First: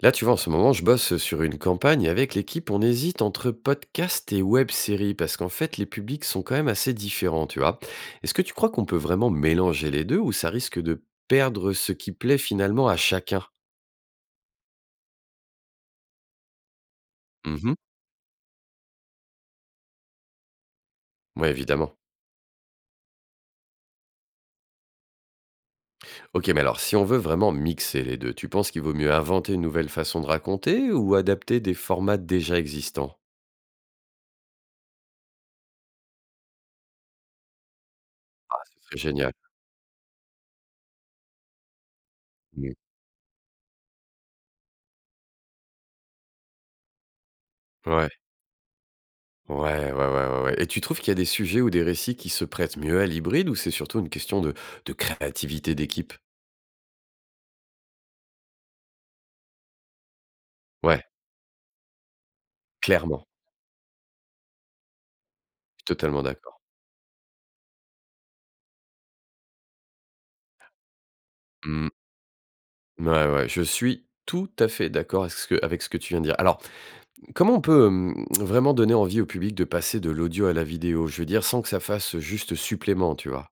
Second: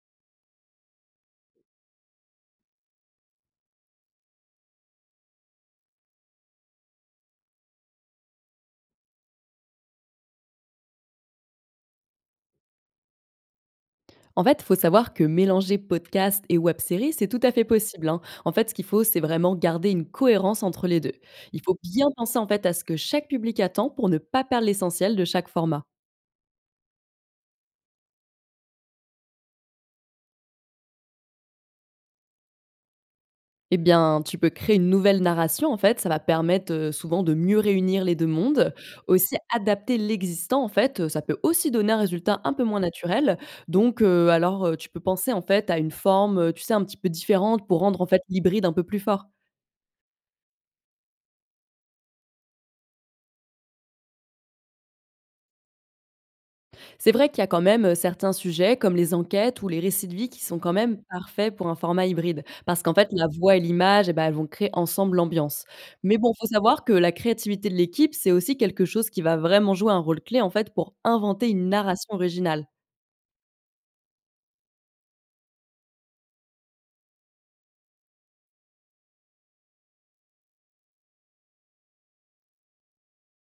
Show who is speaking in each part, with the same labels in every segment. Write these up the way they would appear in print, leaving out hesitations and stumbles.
Speaker 1: Là, tu vois, en ce moment, je bosse sur une campagne avec l'équipe, on hésite entre podcast et web série parce qu'en fait, les publics sont quand même assez différents, tu vois. Est-ce que tu crois qu'on peut vraiment mélanger les deux ou ça risque de perdre ce qui plaît finalement à chacun?
Speaker 2: En fait, il faut savoir que mélanger podcast et web-série, c'est tout à fait possible, hein. En fait, ce qu'il faut, c'est vraiment garder une cohérence entre les 2.
Speaker 1: Oui,
Speaker 2: Il faut
Speaker 1: évidemment.
Speaker 2: bien penser en fait à ce que chaque public attend pour ne pas perdre l'essentiel de chaque format.
Speaker 1: Ok, mais alors, si on veut vraiment mixer les deux, tu penses qu'il vaut mieux inventer une nouvelle façon de raconter ou adapter des formats déjà existants?
Speaker 2: Eh bien, tu peux créer une nouvelle narration en fait, ça va permettre souvent de mieux réunir les 2
Speaker 1: Ah,
Speaker 2: mondes.
Speaker 1: ce serait génial.
Speaker 2: Aussi adapter l'existant en fait, ça peut aussi donner un résultat un peu
Speaker 1: Mm.
Speaker 2: moins naturel. Tu peux penser en fait à une forme, tu sais un petit peu différente pour rendre en
Speaker 1: Ouais.
Speaker 2: fait l'hybride un peu plus fort.
Speaker 1: Ouais, ouais, ouais, ouais, ouais. Et tu trouves qu'il y a des sujets ou des récits qui se prêtent mieux à l'hybride ou c'est surtout une question de créativité d'équipe?
Speaker 2: C'est vrai qu'il y a quand même, certains sujets comme les enquêtes ou les récits de vie qui sont quand même
Speaker 1: Ouais,
Speaker 2: parfaits pour un format hybride. Parce qu'en fait, la
Speaker 1: clairement,
Speaker 2: voix et l'image et ben elles vont créer ensemble l'ambiance.
Speaker 1: je suis
Speaker 2: Mais
Speaker 1: totalement
Speaker 2: bon, faut
Speaker 1: d'accord.
Speaker 2: savoir que la créativité de l'équipe, c'est aussi quelque chose qui va vraiment jouer un rôle clé, en fait, pour inventer une
Speaker 1: Mmh.
Speaker 2: narration originale.
Speaker 1: Ouais, ouais, je suis tout à fait d'accord avec avec ce que tu viens de dire. Alors, comment on peut vraiment donner envie au public de passer de l'audio à la vidéo? Je veux dire, sans que ça fasse juste supplément, tu vois?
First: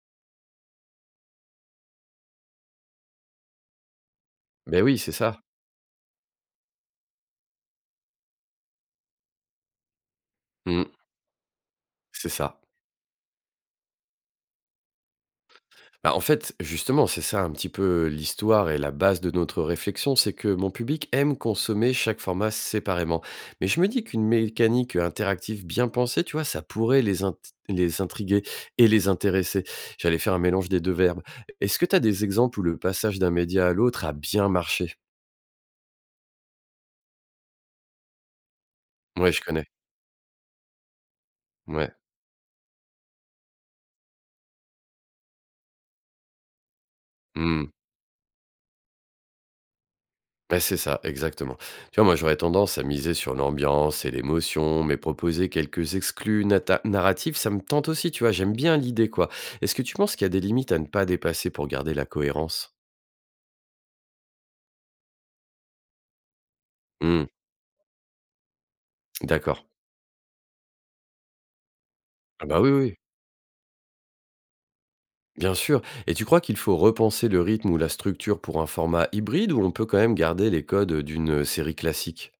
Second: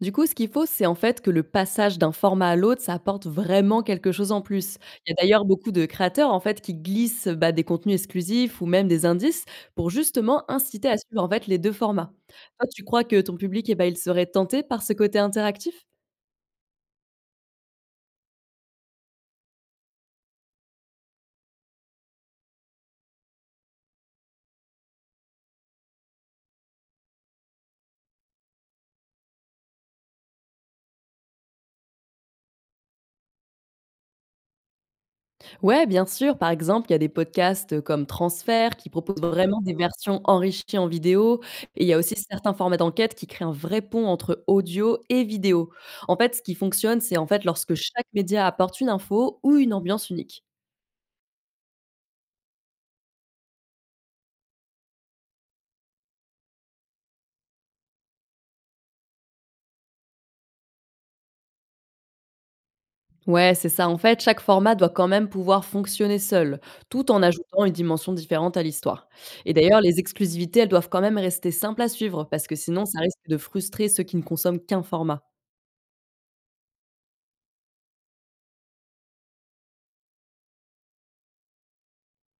Speaker 2: Du coup, ce qu'il faut, c'est en fait que le passage d'un format à l'autre, ça apporte vraiment quelque chose en plus.
Speaker 1: Ben oui,
Speaker 2: Il
Speaker 1: c'est
Speaker 2: y a
Speaker 1: ça.
Speaker 2: d'ailleurs beaucoup de créateurs en fait qui glissent, bah, des contenus exclusifs ou même des indices pour justement inciter à
Speaker 1: Mmh,
Speaker 2: suivre en fait les 2 formats.
Speaker 1: c'est ça.
Speaker 2: Toi, tu crois que ton public, eh bah, il serait tenté par ce côté interactif?
Speaker 1: Bah, en fait, justement, c'est ça un petit peu l'histoire et la base de notre réflexion, c'est que mon public aime consommer chaque format séparément. Mais je me dis qu'une mécanique interactive bien pensée, tu vois, ça pourrait les intriguer et les intéresser. J'allais faire un mélange des deux verbes. Est-ce que tu as des exemples où le passage d'un média à l'autre a bien marché?
Speaker 2: Ouais, bien sûr. Par exemple, il y a des podcasts, comme Transfert qui proposent
Speaker 1: Ouais, je
Speaker 2: vraiment
Speaker 1: connais.
Speaker 2: des versions enrichies en vidéo et il y
Speaker 1: Ouais.
Speaker 2: a aussi certains formats d'enquête qui créent un vrai pont entre audio et vidéo. En fait, ce qui fonctionne, c'est, en fait,
Speaker 1: Mmh.
Speaker 2: lorsque chaque média apporte une info ou une ambiance unique.
Speaker 1: Bah, c'est ça, exactement. Tu vois, moi, j'aurais tendance à miser sur l'ambiance et l'émotion, mais proposer quelques narratifs, ça me tente aussi, tu vois. J'aime bien l'idée, quoi. Est-ce que tu penses qu'il y a des limites à ne pas dépasser pour garder la cohérence?
Speaker 2: Ouais, c'est ça. En fait, chaque format doit quand même pouvoir fonctionner seul, tout en
Speaker 1: Hmm,
Speaker 2: ajoutant une dimension différente à l'histoire. Et
Speaker 1: d'accord.
Speaker 2: d'ailleurs, les exclusivités, elles doivent quand même rester simples à suivre parce
Speaker 1: Ah
Speaker 2: que
Speaker 1: bah oui,
Speaker 2: sinon
Speaker 1: oui,
Speaker 2: ça risque de frustrer ceux qui ne consomment qu'un format.
Speaker 1: bien sûr. Et tu crois qu'il faut repenser le rythme ou la structure pour un format hybride ou on peut quand même garder les codes d'une série classique?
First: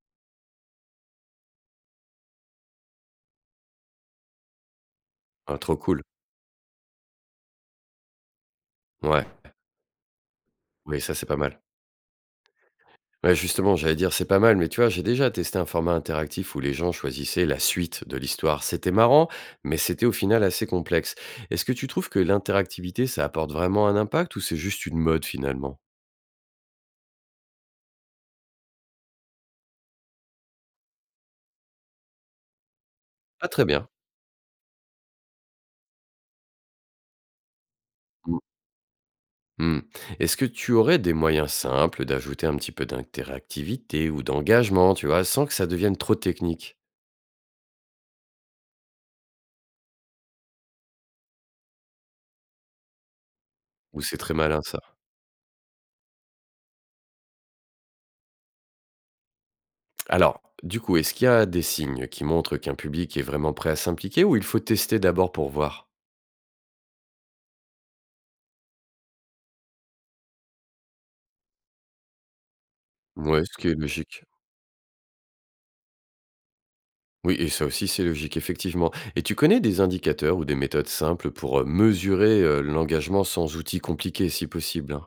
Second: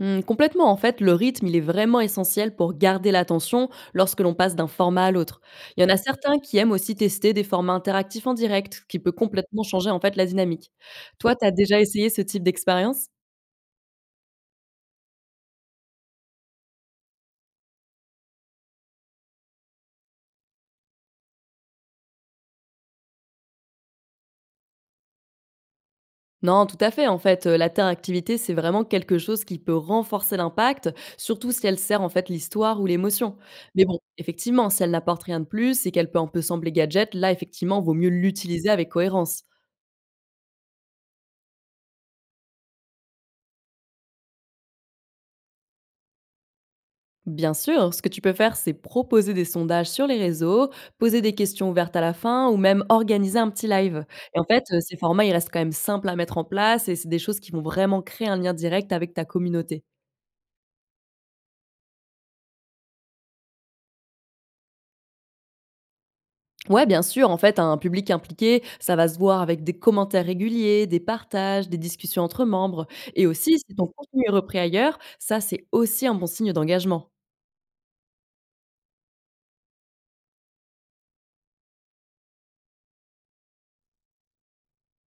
Speaker 2: Mmh, complètement, en fait, le rythme, il est vraiment essentiel pour garder l'attention lorsque l'on passe d'un format à l'autre.
Speaker 1: Ah, trop
Speaker 2: Il y en a
Speaker 1: cool.
Speaker 2: certains qui aiment aussi tester des formats interactifs en direct, ce qui peut
Speaker 1: Ouais,
Speaker 2: complètement changer en fait la dynamique.
Speaker 1: oui, ça, c'est
Speaker 2: Toi,
Speaker 1: pas
Speaker 2: tu as
Speaker 1: mal.
Speaker 2: déjà essayé ce type d'expérience?
Speaker 1: Ouais, justement, j'allais dire c'est pas mal, mais tu vois, j'ai déjà testé un format interactif où les gens choisissaient la suite de l'histoire. C'était marrant, mais c'était au final assez complexe. Est-ce que tu trouves que l'interactivité, ça apporte vraiment un impact ou c'est juste une mode finalement?
Speaker 2: Non, tout à fait. En fait, l'interactivité, c'est vraiment quelque chose qui peut renforcer l'impact, surtout si elle sert en fait l'histoire ou l'émotion.
Speaker 1: Pas très
Speaker 2: Mais
Speaker 1: bien.
Speaker 2: bon, effectivement, si elle n'apporte rien de plus et qu'elle peut un peu sembler gadget, là, effectivement, vaut mieux
Speaker 1: Mm.
Speaker 2: l'utiliser avec cohérence.
Speaker 1: Mm. Est-ce que tu aurais des moyens simples d'ajouter un petit peu d'interactivité ou d'engagement, tu vois, sans que ça devienne trop technique?
Speaker 2: Bien sûr, ce que tu peux faire, c'est proposer des sondages sur les réseaux, poser des questions ouvertes à la fin ou même organiser un petit
Speaker 1: Ou
Speaker 2: live.
Speaker 1: c'est très
Speaker 2: Et en
Speaker 1: malin
Speaker 2: fait,
Speaker 1: ça.
Speaker 2: ces formats, ils restent quand même simples à mettre en place et c'est des choses qui vont vraiment créer un lien direct avec ta communauté.
Speaker 1: Alors, du coup, est-ce qu'il y a des signes qui montrent qu'un public est vraiment prêt à s'impliquer ou il faut tester d'abord pour voir?
Speaker 2: Ouais, bien sûr, en fait, un public impliqué, ça va se voir avec des commentaires réguliers, des partages, des discussions entre membres et
Speaker 1: Ouais, ce
Speaker 2: aussi
Speaker 1: qui
Speaker 2: si
Speaker 1: est
Speaker 2: ton
Speaker 1: logique.
Speaker 2: contenu est repris ailleurs, ça, c'est aussi un bon signe d'engagement.
Speaker 1: Oui, et ça aussi c'est logique effectivement. Et tu connais des indicateurs ou des méthodes simples pour mesurer l'engagement sans outils compliqués si possible, hein?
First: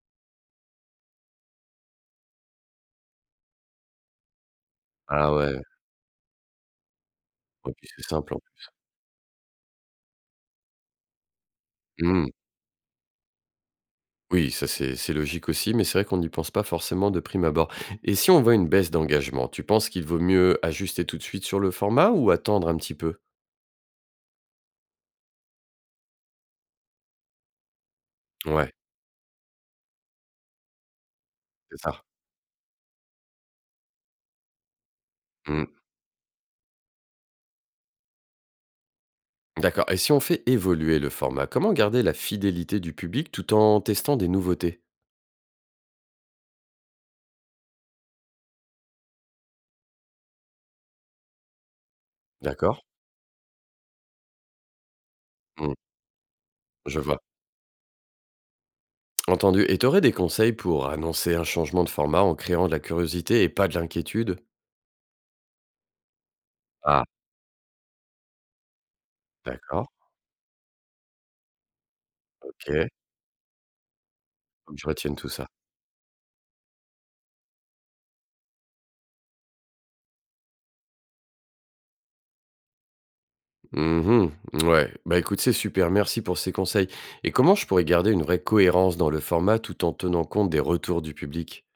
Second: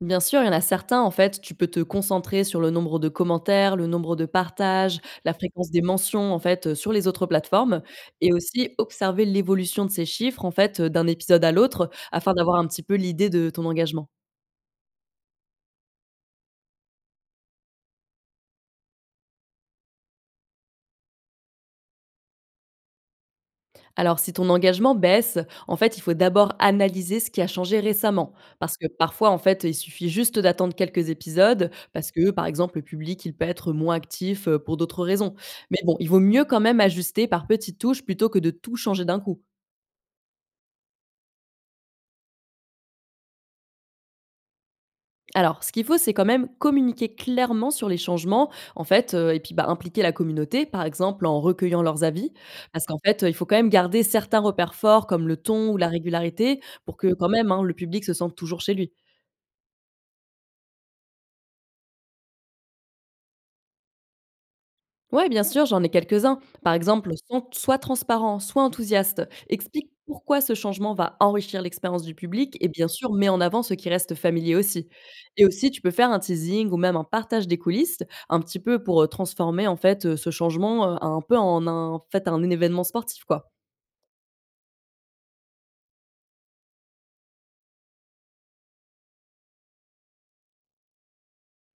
Speaker 2: Bien sûr, il y en a certains, en fait, tu peux te concentrer sur le nombre de commentaires, le nombre de partages, la
Speaker 1: Ah ouais,
Speaker 2: fréquence des mentions, en fait, sur les autres
Speaker 1: ouais,
Speaker 2: plateformes
Speaker 1: puis c'est
Speaker 2: et
Speaker 1: simple, hein.
Speaker 2: aussi observer l'évolution de ces chiffres, en fait, d'un épisode à l'autre
Speaker 1: Mmh.
Speaker 2: afin d'avoir un petit peu l'idée de ton engagement.
Speaker 1: Oui, ça c'est logique aussi, mais c'est vrai qu'on n'y pense pas forcément de prime abord. Et si on voit une baisse d'engagement, tu penses qu'il vaut mieux ajuster tout de suite sur le format ou attendre un petit peu?
Speaker 2: Alors si ton engagement baisse, en fait, il faut d'abord analyser ce qui a changé récemment
Speaker 1: Ouais,
Speaker 2: parce que parfois, en fait, il suffit juste d'attendre quelques épisodes
Speaker 1: c'est ça.
Speaker 2: parce que, par exemple, le public, il peut être moins actif, pour d'autres raisons.
Speaker 1: Mmh.
Speaker 2: Mais bon, il vaut mieux quand même ajuster par petites touches plutôt que de tout changer d'un coup.
Speaker 1: D'accord, et si on fait évoluer le format, comment garder la fidélité du public tout en testant des nouveautés?
Speaker 2: Alors, ce qu'il faut, c'est quand même communiquer clairement sur les changements, en fait, et puis, bah, impliquer la communauté, par exemple, en recueillant leurs avis.
Speaker 1: D'accord.
Speaker 2: Parce qu'en fait, il faut quand même garder certains repères forts, comme le ton
Speaker 1: Mmh.
Speaker 2: ou la régularité, pour
Speaker 1: Je
Speaker 2: que
Speaker 1: vois.
Speaker 2: quand même, hein, le public se sente toujours chez lui.
Speaker 1: Entendu. Et tu aurais des conseils pour annoncer un changement de format en créant de la curiosité et pas de l'inquiétude?
Speaker 2: Ouais, bien sûr, j'en ai quelques-uns. Par
Speaker 1: Ah,
Speaker 2: exemple, sois transparent, sois enthousiaste.
Speaker 1: d'accord,
Speaker 2: Explique pourquoi ce changement va enrichir l'expérience du public et bien
Speaker 1: ok,
Speaker 2: sûr, mets en avant ce qui reste familier
Speaker 1: faut que je
Speaker 2: aussi.
Speaker 1: retienne tout
Speaker 2: Et
Speaker 1: ça.
Speaker 2: aussi, tu peux faire un teasing ou même un partage des coulisses, un petit peu pour transformer en fait ce changement un peu en un, en fait, un événement sportif, quoi.
Speaker 1: Mmh. Ouais, bah, écoute, c'est super, merci pour ces conseils. Et comment je pourrais garder une vraie cohérence dans le format tout en tenant compte des retours du public?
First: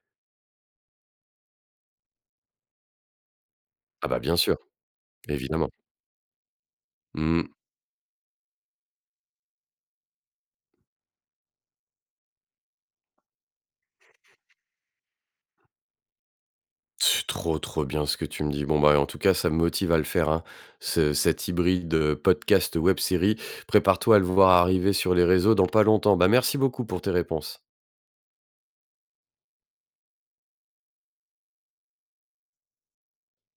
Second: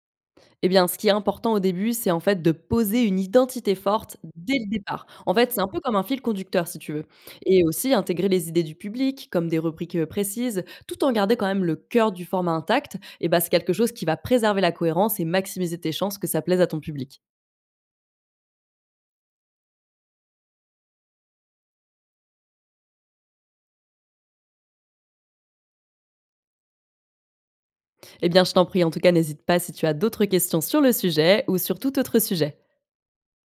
Speaker 2: Eh bien, ce qui est important au début, c'est en fait de poser une identité
Speaker 1: Ah
Speaker 2: forte
Speaker 1: bah, bien sûr,
Speaker 2: dès le départ. En fait, c'est un
Speaker 1: évidemment.
Speaker 2: peu comme un fil conducteur, si tu veux.
Speaker 1: Mmh.
Speaker 2: Et aussi intégrer les idées du public, comme des rubriques précises, tout en gardant quand même le cœur du format intact, et ben, c'est quelque chose qui va préserver la cohérence et maximiser tes chances que ça plaise à ton public.
Speaker 1: C'est trop, trop bien ce que tu me dis. Bon, bah, en tout cas, ça me motive à le faire, hein. Ce cet hybride, podcast web-série, prépare-toi à le voir arriver sur les réseaux dans pas longtemps. Bah, merci beaucoup pour tes réponses.
Speaker 2: Eh bien, je t'en prie, en tout cas, n'hésite pas si tu as d'autres questions sur le sujet ou sur tout autre sujet.